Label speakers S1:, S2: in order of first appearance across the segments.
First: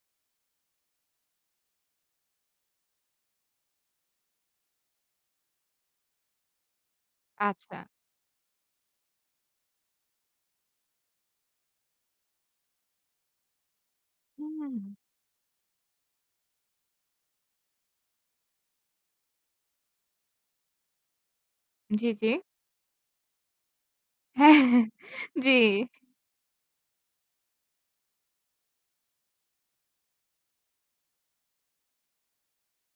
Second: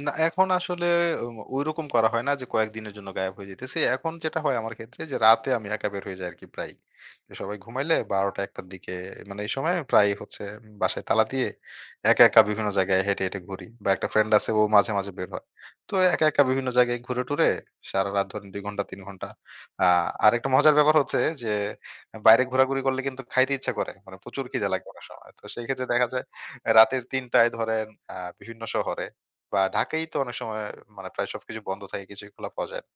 S1: না এখন আসলে ওই ম ঐরকম করা হয় না যে কয়েকদিনের জন্য গায়েব হয়ে যাইতেছি। এখন যেটা হয় আমার ক্ষেত্রে যে রাতে আমি একা বের হয়ে যাই আরকি প্রায়ই। সবাই
S2: আচ্ছা।
S1: ঘুমাইলে ১২ঃ০০ টা ১ঃ০০ টার দিকে মানে এই সময় প্রায়ই হচ্ছে উম বাসায় তালা দিয়ে। একা, একা বিভিন্ন জায়গায় হেঁটে, হেঁটে ঘুরি বা একটা ফ্রেন্ড আছে ও মাঝে,
S2: হু।
S1: মাঝে বের হয়। তো একা, একা বিভিন্ন জায়গায় ঘুরে-টুরে সারা রাত ধরেন ২ ঘন্টা ৩ ঘন্টা। আ আরেকটা মজার ব্যাপার হচ্ছে যে
S2: জি,
S1: অ্যা
S2: জি।
S1: বাইরে ঘোরাঘুরি করলে কিন্তু খাইতে ইচ্ছা করে। মানে প্রচুর খিদে
S2: হ্যাঁ,
S1: লাগবে অনেক সময়। তো
S2: জি।
S1: সেই ক্ষেত্রে দেখা যায় রাতের ৩ টায় ধরেন আ বিভিন্ন শহরে বা ঢাকাই তো অনেক সময় মানে প্রায় সবকিছু বন্ধ থাকে কিছুই খোলা পাওয়া যায় না।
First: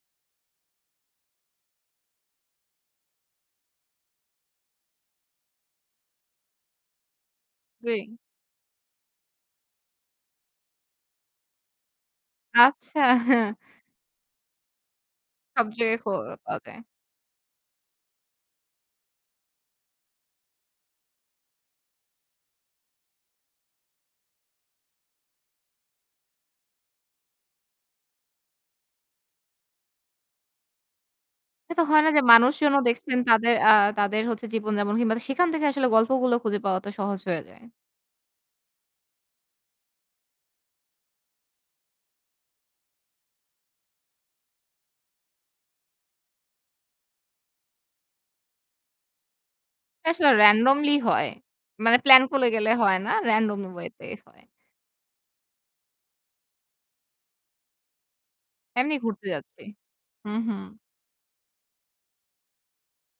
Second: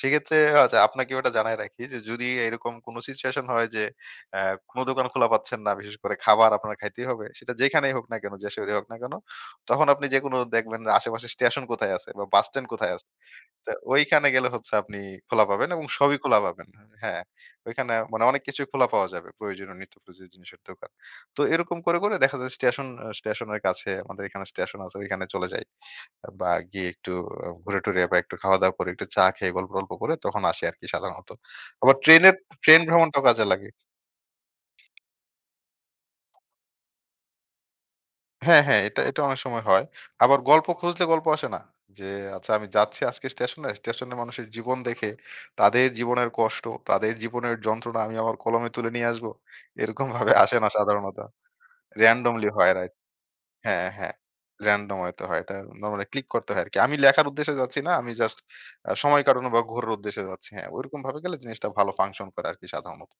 S1: সেক্ষেত্রে ও আচ্ছা আপনাকেও এটা জানায় রাখি, যে যদি এরকম কোন সিচুয়েশন হয় যে, আ কোন দোকান খোলা পাচ্ছেন না। বিশেষ করে খাবার আপনার খাইতেই হবে। সেটা যেখানেই হোক না
S2: জি।
S1: কেন যে শহরে হোক না কেন, তখন আপনি যেকোনো দেখবেন আশেপাশে স্টেশন কোথায় আছে বা বাস স্ট্যান্ড কোথায়
S2: আচ্ছা।
S1: আছে। তো ঐখানে গেলে হচ্ছে আপনি খোলা
S2: সব
S1: পাবেন এবং
S2: জায়গায় ক
S1: সবই খোলা
S2: পাওয়া
S1: পাবেন।
S2: যায়।
S1: হ্যাঁ। ঐখানে মানে অনেক কিছুই খোলা পাওয়া যাবে। প্রয়োজনীয় নিত্য প্রয়োজনীয় জিনিসের দোকান। তো এরকম করে, করে দেখা যায় স্টেশন, আ স্টেশনের কাছে আমাদের এখানে স্টেশন আছে ওইখানে চলে যাই। বা গিয়ে একটু ঘুরে-টুরে বা একটু খাওয়া-দাওয়া করে একটু চা খেয়ে গল্প টল্প করে তখন আসি আরকি সাধারণত।
S2: এ তো
S1: আবার
S2: হয় না যে
S1: ট্রেনের, ট্রেন
S2: মানুষজনও দেখছেন
S1: ভ্রমণটাও কাজে
S2: তাদের
S1: লাগে।
S2: আ তাদের হচ্ছে জীবনযাপন কিংবা সেখান থেকে আসলে গল্পগুলো খুঁজে পাওয়া তো সহজ হয়ে যায়।
S1: হ্যাঁ, হ্যাঁ এটা, এটা অনেক সময় হয়। আবার গল্প খুঁজলে গল্প আসে না। যে আচ্ছা আমি যাচ্ছি আজকে স্টেশনে, স্টেশনে মানুষের জীবন দেখে তাদের জীবনের কষ্ট, তাদের জীবনের যন্ত্রণা আমি আমার কলমে তুলে নিয়ে আসবো। এরকম
S2: এটা আসলে
S1: ভাবে আসে না
S2: randomly
S1: সাধারণত।
S2: হয়। মানে প্ল্যান করে
S1: randomly
S2: গেলে
S1: হয় রাইট,
S2: হয় না। randomly ওয়ে
S1: হ্যাঁ,
S2: তেই
S1: হ্যাঁ,
S2: হয়।
S1: random হয়ত হয় তো হয়। এটা নরমালি ক্লিক করতে হয় আরকি। আমি লেখার উদ্দেশ্যে যাচ্ছি না। আমি জাস্ট আ
S2: এমনি
S1: সময়
S2: ঘুরতে
S1: কাটানো বা
S2: যাচ্ছি।
S1: ঘোরার উদ্দেশ্যে যাচ্ছি।
S2: উহু।
S1: হ্যাঁ ওরকম ভাবে গেলে জিনিসটা ভালো function করে আরকি সাধারণত।